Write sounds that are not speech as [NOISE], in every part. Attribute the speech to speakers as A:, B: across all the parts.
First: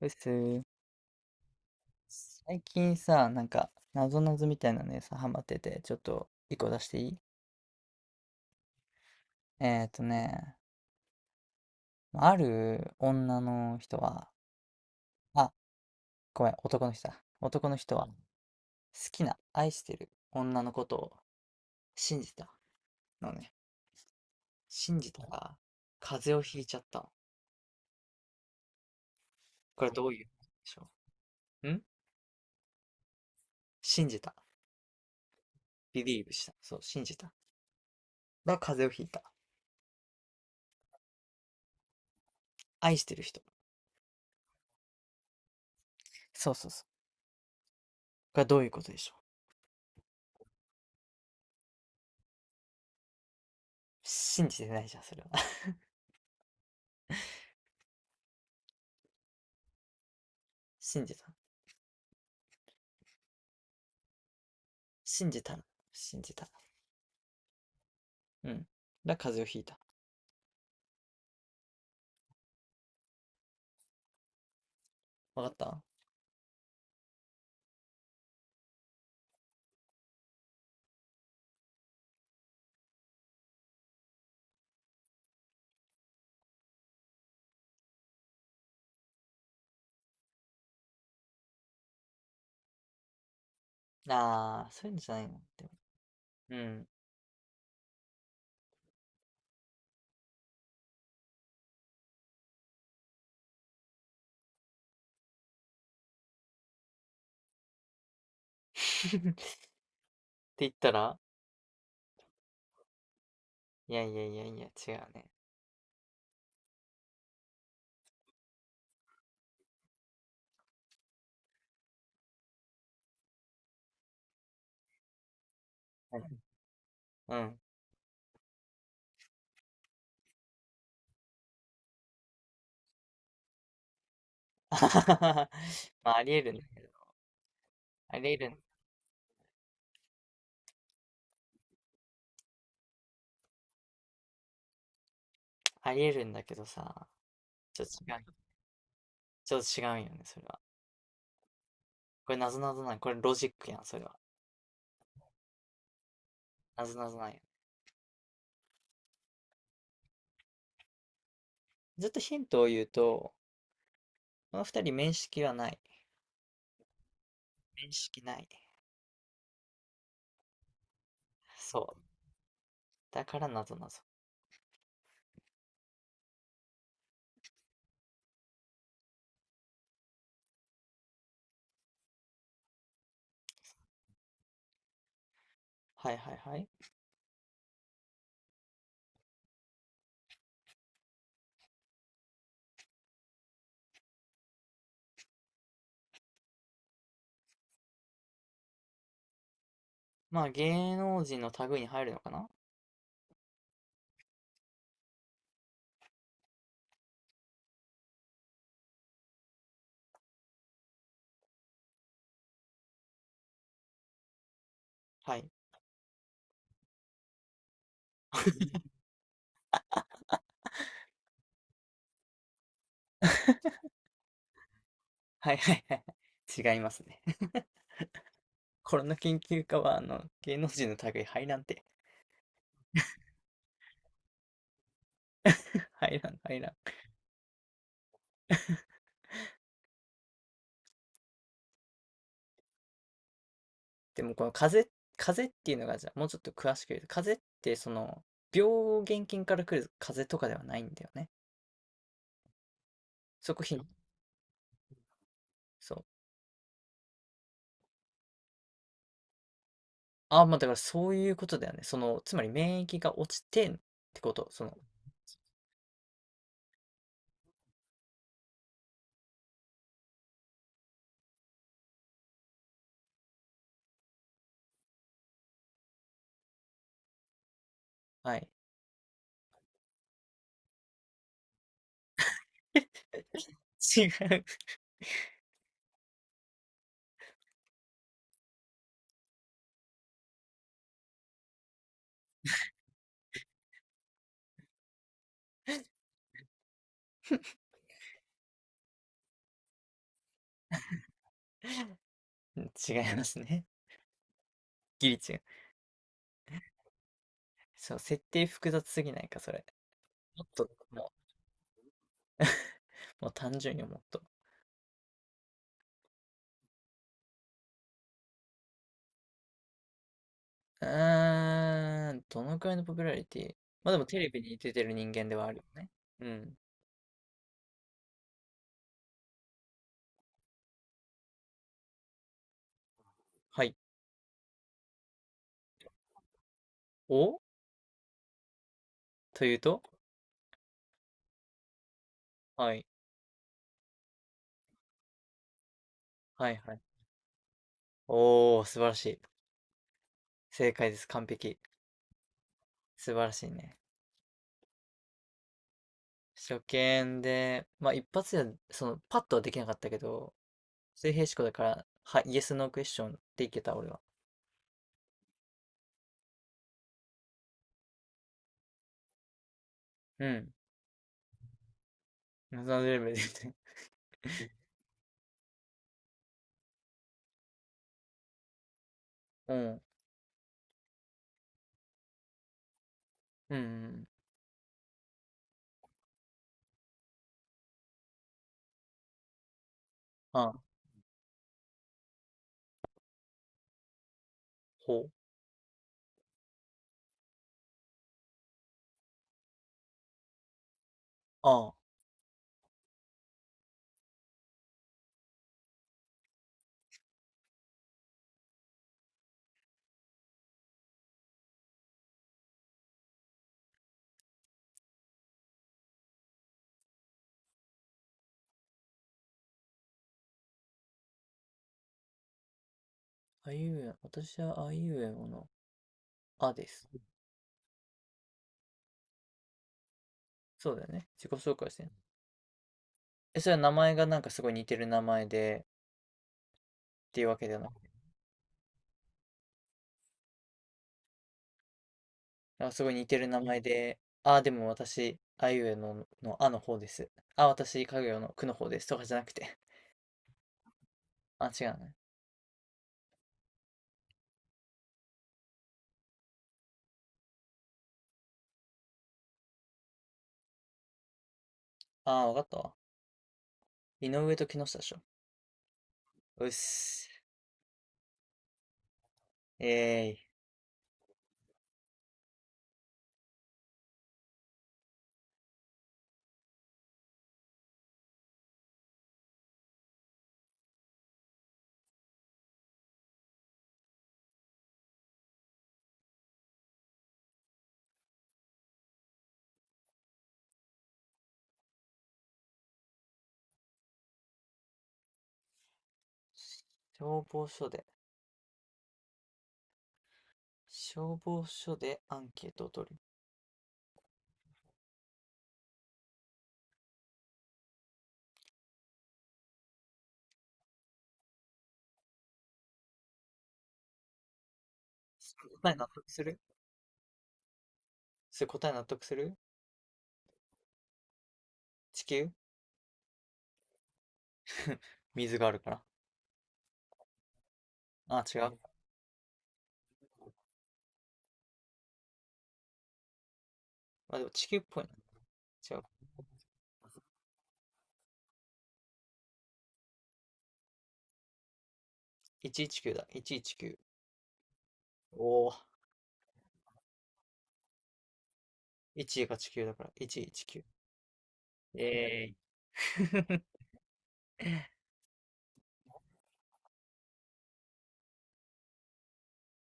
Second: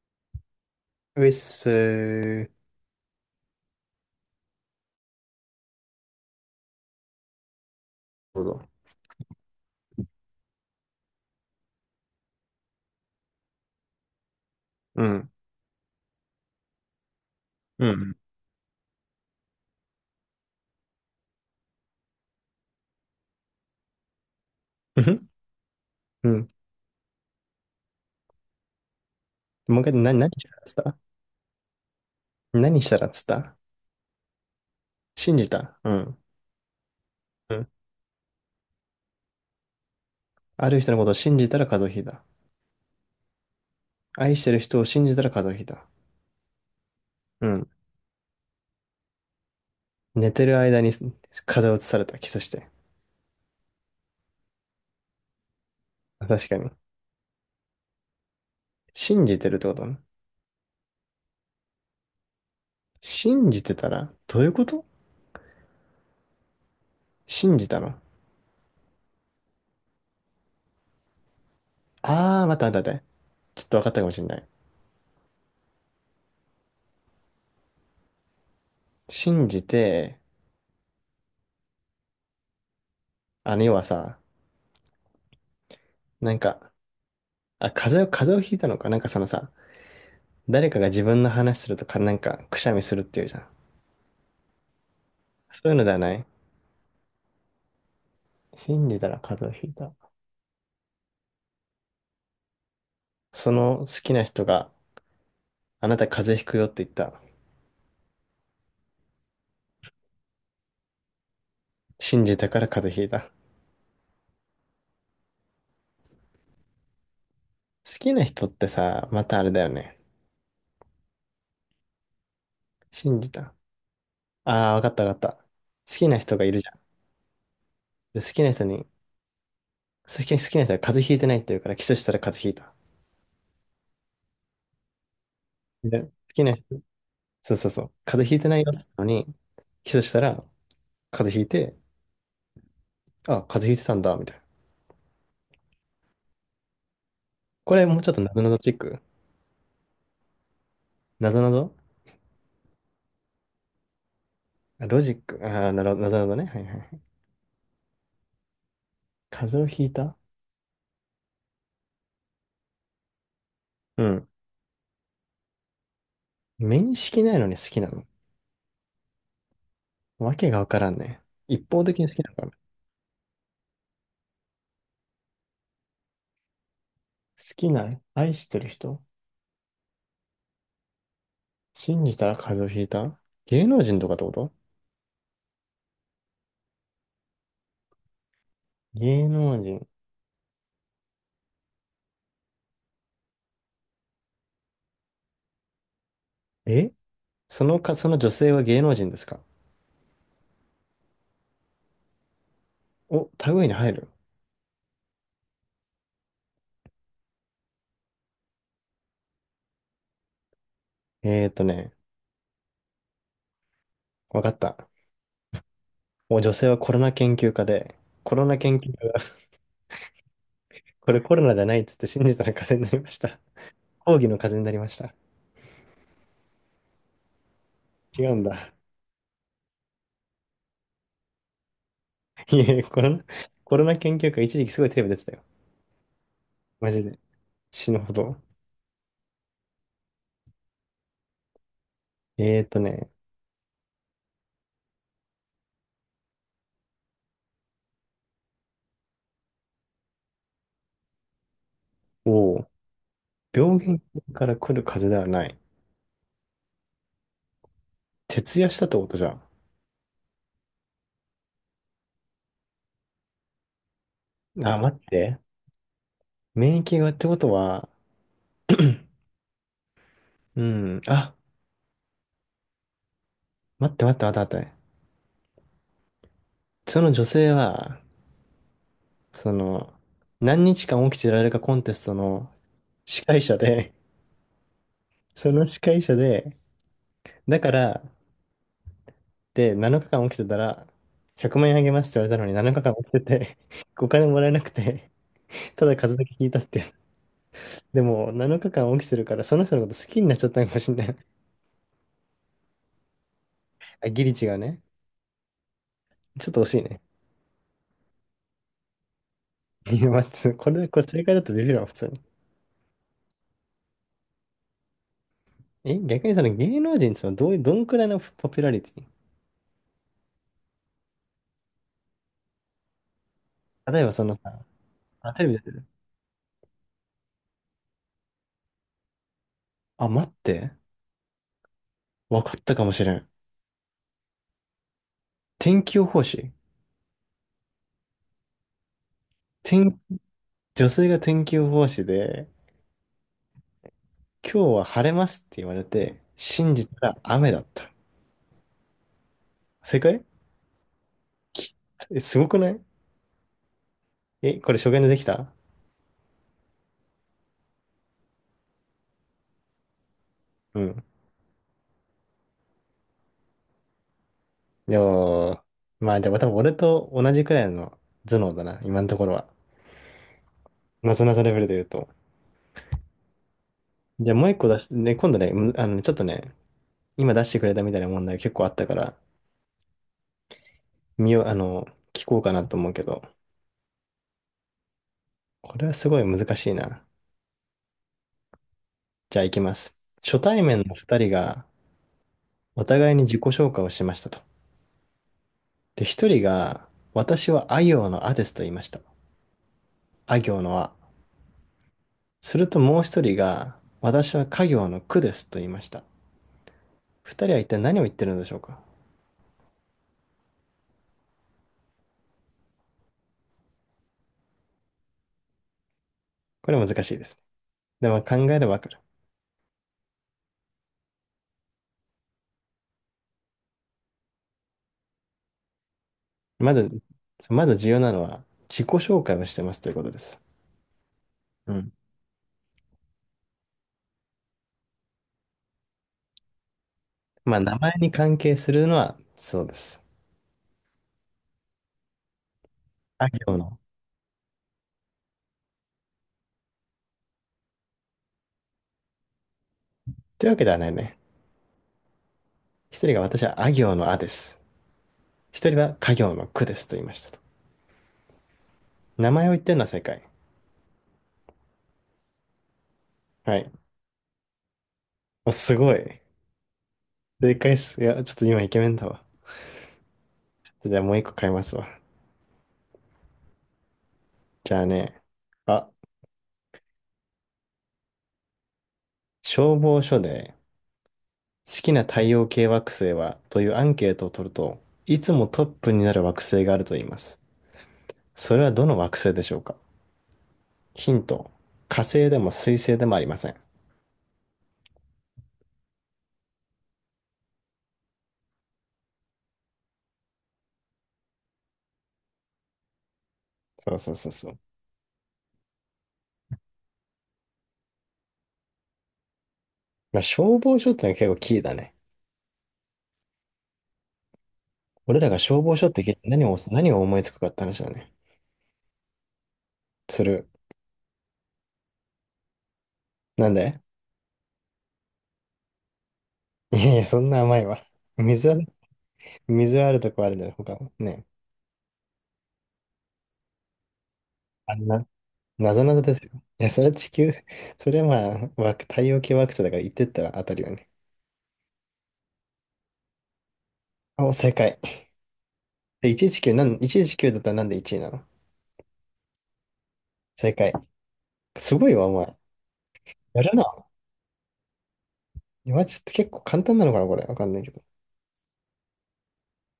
A: です。
B: ウエッスー。
A: 最近さ、なんか、なぞなぞみたいなのにさ、ハマってて、ちょっと、一個出していい？
B: そうだ。
A: えっとね、ある女の人は、
B: うん。
A: あ、ごめん、男の人だ。男の
B: う
A: 人は、好
B: ん。
A: きな、愛してる女のことを信じたのね。信
B: う
A: じた
B: ん。
A: ら、
B: う
A: 風邪を
B: ん。
A: ひいちゃったの。
B: もう一
A: これ
B: 回、
A: どういう意で
B: 何したらっつっ
A: しょ
B: た？
A: うん。
B: 何したらっつった？
A: 信じた。
B: 信じた。うん。
A: believe した。そう、信じた。だか
B: うん。
A: ら風邪をひいた。
B: ある人のことを信じたら風邪をひいた。
A: 愛してる人。
B: 愛してる人を信じたら風邪をひいた。
A: そうそうそう。
B: うん。
A: これどういうことでしょう？
B: 寝てる間に風邪をうつされた。キスして。
A: 信じてないじゃん、それは。[LAUGHS]
B: 確かに。信じてるってことね。
A: 信じた。
B: 信じてたら、どういうこと？
A: 信じたの。信じた。
B: 信じたの？
A: うん。風邪をひいた。
B: あー、待って待って待って。ちょっと分かったかもしれない。
A: わかった？
B: 信じて、要はさ、なんか、あ、風邪をひいたのか。なんかそのさ、誰かが自分の話するとか、なんか、くしゃみするっていうじゃん。
A: ああー、そういうのじゃないの。
B: そ
A: で
B: う
A: も、
B: いうのではない。
A: うん。
B: 信じたら風邪をひいた。その好きな人があなた風邪ひくよって言った。
A: [LAUGHS] って言ったら、
B: 信じたから風邪ひいた。
A: いやいやいやいや、違うね。
B: 好きな人ってさ、またあれだよね。信じた。ああ、わかったわかった。好きな
A: うん。
B: 人がいるじゃん。
A: うん。
B: で、好きな人に、好きな人が風邪ひいてないって言うからキスしたら風邪
A: [LAUGHS]
B: ひいた。で、
A: ま
B: 好
A: あ、ありえ
B: き
A: る
B: な
A: んだ
B: 人、
A: けど。
B: そうそうそう。
A: あ
B: 風
A: りえ
B: 邪ひいて
A: るん、
B: ないよって言ったのに、キスしたら風邪ひいて、あ、風邪ひいてたんだ、みたいな。
A: ありえるんだけどさ。
B: こ
A: ちょっ
B: れ
A: と
B: もうちょ
A: 違
B: っと
A: う。
B: なぞなぞチック。
A: ちょっと違うよね、それは。
B: なぞなぞ。
A: これ、なぞなぞなん。これ、ロジックやん、それは。
B: あロジック。ああ、なるほど、なるほどね。はいはいは
A: なぞ
B: い。
A: なぞなんや。
B: 風邪をひいた。
A: ずっとヒントを言うと、
B: うん。
A: この二人面識はない。
B: 面識ないのに好きな
A: 面
B: の？
A: 識ない。
B: わけがわからんね。一
A: そ
B: 方的
A: う。
B: に好きなのかな。好
A: だから、なぞなぞ。
B: きな、愛してる人、信じたら風邪をひいた。芸能人とかってこと？
A: はいはいはい。
B: 芸能人。え、そのか、その女性は芸能人ですか？
A: まあ、芸能人の類に入るのかな？
B: お、類に入る。えーとね、わかった。
A: はい。
B: お、女性はコロナ研究家で、コロナ研究
A: [LAUGHS]
B: 家が、これコロナじゃないっつって信じたら風邪になりました。抗議の風邪になりました。
A: はいはいはいはい。違いますね。[LAUGHS]
B: 違うんだ。
A: コロナ研究家は、芸能人の類入らんて。
B: いえ、コロナ、コロナ研究会一時期すごいテレビ出てたよ。
A: [LAUGHS] 入らん、入ら
B: マ
A: ん。
B: ジで。死ぬほど。えーとね、
A: でも、この風邪っていうのが、じゃあ、もうちょっと詳しく言うと、風邪って、病原菌から来る風邪とかではないんだよね。
B: おお。
A: そこひ
B: 病
A: ん
B: 原菌から来る風邪ではない。
A: そう。
B: 徹夜したってことじゃん。
A: ああ、まあ、だからそういうことだよね。つまり免疫が落ちてんってこと。
B: あ、待って。免疫がってことは、[CLEARS THROAT] うん、あ、待って待って待って待って。その女性は、
A: はい。
B: その、何日間起きてられるかコンテストの司会者
A: [LAUGHS]
B: で、
A: 違う。[LAUGHS]
B: [LAUGHS] その司会者で、だから、で、7日間起きてたら、100万円あげますって言われたのに7日間起きてて、[LAUGHS] お金もらえなくて、ただ数だけ聞いたって。[LAUGHS] でも、7日間オきするから、その人のこと好きになっちゃったのかもしれない。
A: 違いますね。
B: [LAUGHS] あ、ギリ違うね。
A: ギリ違う。
B: ちょっと惜しいね。
A: そう、設定複雑すぎないか、それ。
B: [LAUGHS] いや、
A: もっ
B: 待って
A: と、
B: これ、これ
A: も
B: 正解だとビビるわ、普通に。
A: う、もう単純にもっと。
B: え、逆にその芸能人ってそのどういう、どんくらいのポピュラリテ
A: うーん、どのくらいのポピュラリティ？まあ
B: ィ、
A: で
B: 例え
A: も
B: ば
A: テ
B: そ
A: レ
B: の
A: ビに
B: さ、
A: 出てる人間
B: あ、
A: で
B: テ
A: は
B: レ
A: あ
B: ビ
A: る
B: 出
A: よ
B: てる。
A: ね。うん。
B: あ、待って。わかったかもしれん。
A: はい。
B: 天気予報士。
A: お、というと？
B: 天、女性が天気予報士で、
A: はい。
B: 今日は晴れますって言われて、
A: はいは
B: 信
A: い。
B: じたら雨だった。
A: おー、素晴らしい。
B: 正解？
A: 正解です。完璧。
B: き、え、すごくない？
A: 素晴らしいね。
B: え、これ初見でできた？
A: 初見で、まあ一発で、パッとはできなかったけど、
B: うん。
A: 水平思考だから、イエスのクエスチョンでいけた、俺は。
B: いや、まあでも多分俺と同じくらいの頭脳だな、今のところは。
A: うん。
B: なぞなぞレベルで言うと。
A: 謎のレベルで言って。
B: じゃあもう一個出し、ね、今度ね、むあの、ちょっとね、今出してくれたみたいな問題結構あったから、
A: うん。
B: 見よう、あの、聞こうかなと思うけど、
A: うんうん。
B: これはすごい難しいな。じゃあ行きます。初
A: あ、
B: 対面の二人がお互いに自己紹介をしましたと。
A: ほ。
B: で、一人が、私はあ行のあですと言いました。あ行のあ。
A: あ、
B: するともう一人が、私は家行のくですと言いました。二人は一体何を言ってるのでしょうか？これ難しいですね。でも考えればわかる。
A: あいうえ、私はあいうえおの。あで
B: ま
A: す。
B: ず、まず重要なのは自己紹介をしてますということです。
A: そうだよね。自己紹介
B: う
A: してね。
B: ん。
A: え、それは名前がなんかすごい似てる名前でっていうわけで
B: ま
A: は
B: あ、
A: な
B: 名
A: くて、
B: 前に関係するのはそうです。
A: あ、すごい似てる
B: あ
A: 名
B: 行
A: 前
B: の。
A: で、あ、でも私、あいうえのの、あの方です。あ、私、かぐやのくの方です。とかじゃなくて。
B: というわけではないね。
A: [LAUGHS] あ、違うね。
B: 一人が私はあ行のあです。一人は家行のくですと言いましたと。名前を言ってるのは正解。
A: あ、わかったわ。
B: はい。
A: 井上と木下でしょ。
B: お、すごい。
A: うっす。
B: 正解っす。いや、ちょっと今イケメンだわ。
A: えーい。
B: じゃあもう一個変えますわ。じゃあね。あ、消防署で好きな太陽系惑星はというアンケートを取ると、いつもトップになる惑星があると言います。それはどの惑星でしょうか？ヒント、火星でも水星でもありません。
A: 消防署で、消防署でアンケートを取る。
B: そうそうそうそう。まあ、消防署ってのは結構キーだね。俺らが消
A: 答え
B: 防
A: 納
B: 署っ
A: 得
B: て聞い
A: す
B: て
A: る？
B: 何を思いつくかって話だね。
A: それ答え納得する？
B: する。
A: 地球。
B: なんで？
A: 水があるから。
B: [LAUGHS] いやいや、そんな甘いわ。
A: あ、違
B: 水は
A: う。
B: ね、水はあるとこあるんだよ、他も。ね。
A: まあでも地球っ
B: あ
A: ぽい
B: んな、な
A: な。違う。
B: ぞなぞですよ。いや、それは地球、それはまあ、惑太陽系惑星だから言ってったら当たるよね。
A: 119だ。119。
B: お、正解。
A: おお、
B: え119、なん、119だったらなんで1位なの？
A: 1が地球だから、
B: 正
A: 119。
B: 解。すごいわ、お
A: えーイ。
B: 前。や
A: [LAUGHS]
B: るな。今ちょっと結構簡単なのかな、これ。わかんないけど。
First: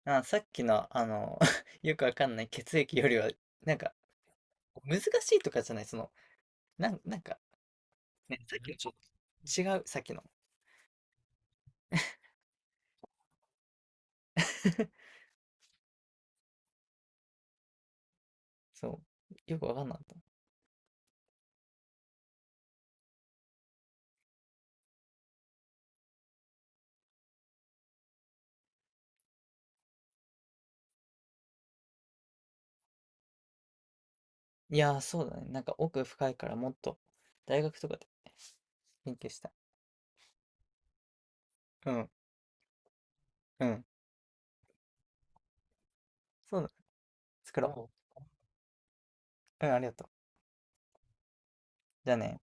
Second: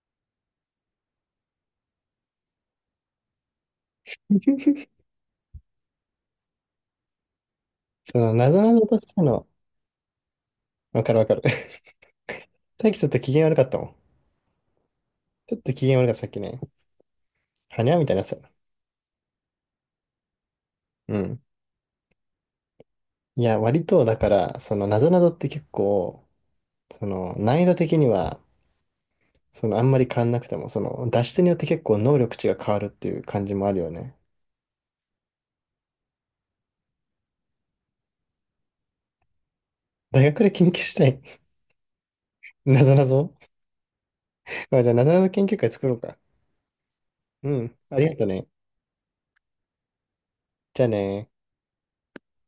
A: あ、さっきの、[LAUGHS] よくわかんない血液よりは、なんか、難しいとかじゃない、なんか、
B: その、
A: ね、
B: な
A: さっ
B: ぞ
A: き
B: な
A: の
B: ぞ
A: ちょっ
B: としての、
A: と違う、さっきの。
B: わかるわかる。[LAUGHS] 大輝ちょっと機嫌悪かったもん。
A: [LAUGHS]
B: ちょっと機嫌悪かった、さっきね。はにゃみたいなやつ。
A: そう。よくわかんなかった。
B: うん。いや、割と、だから、その、なぞなぞって結構、その、難易度的には、その、あんまり変わんなくても、その、出し手によって結構能力値が変わるっていう感じもあるよね。
A: いやー、そうだね。なんか奥深いからもっと、大学とかで勉強したい。
B: 大学で研究したい。
A: うん、
B: [LAUGHS] なぞなぞ。
A: うん。
B: まあ、じゃあ、なぞなぞ研究会作ろうか。
A: そうだね。作
B: うん。
A: ろ
B: ありがとね。
A: う。うん、ありがとう。
B: じゃあね
A: じゃあね。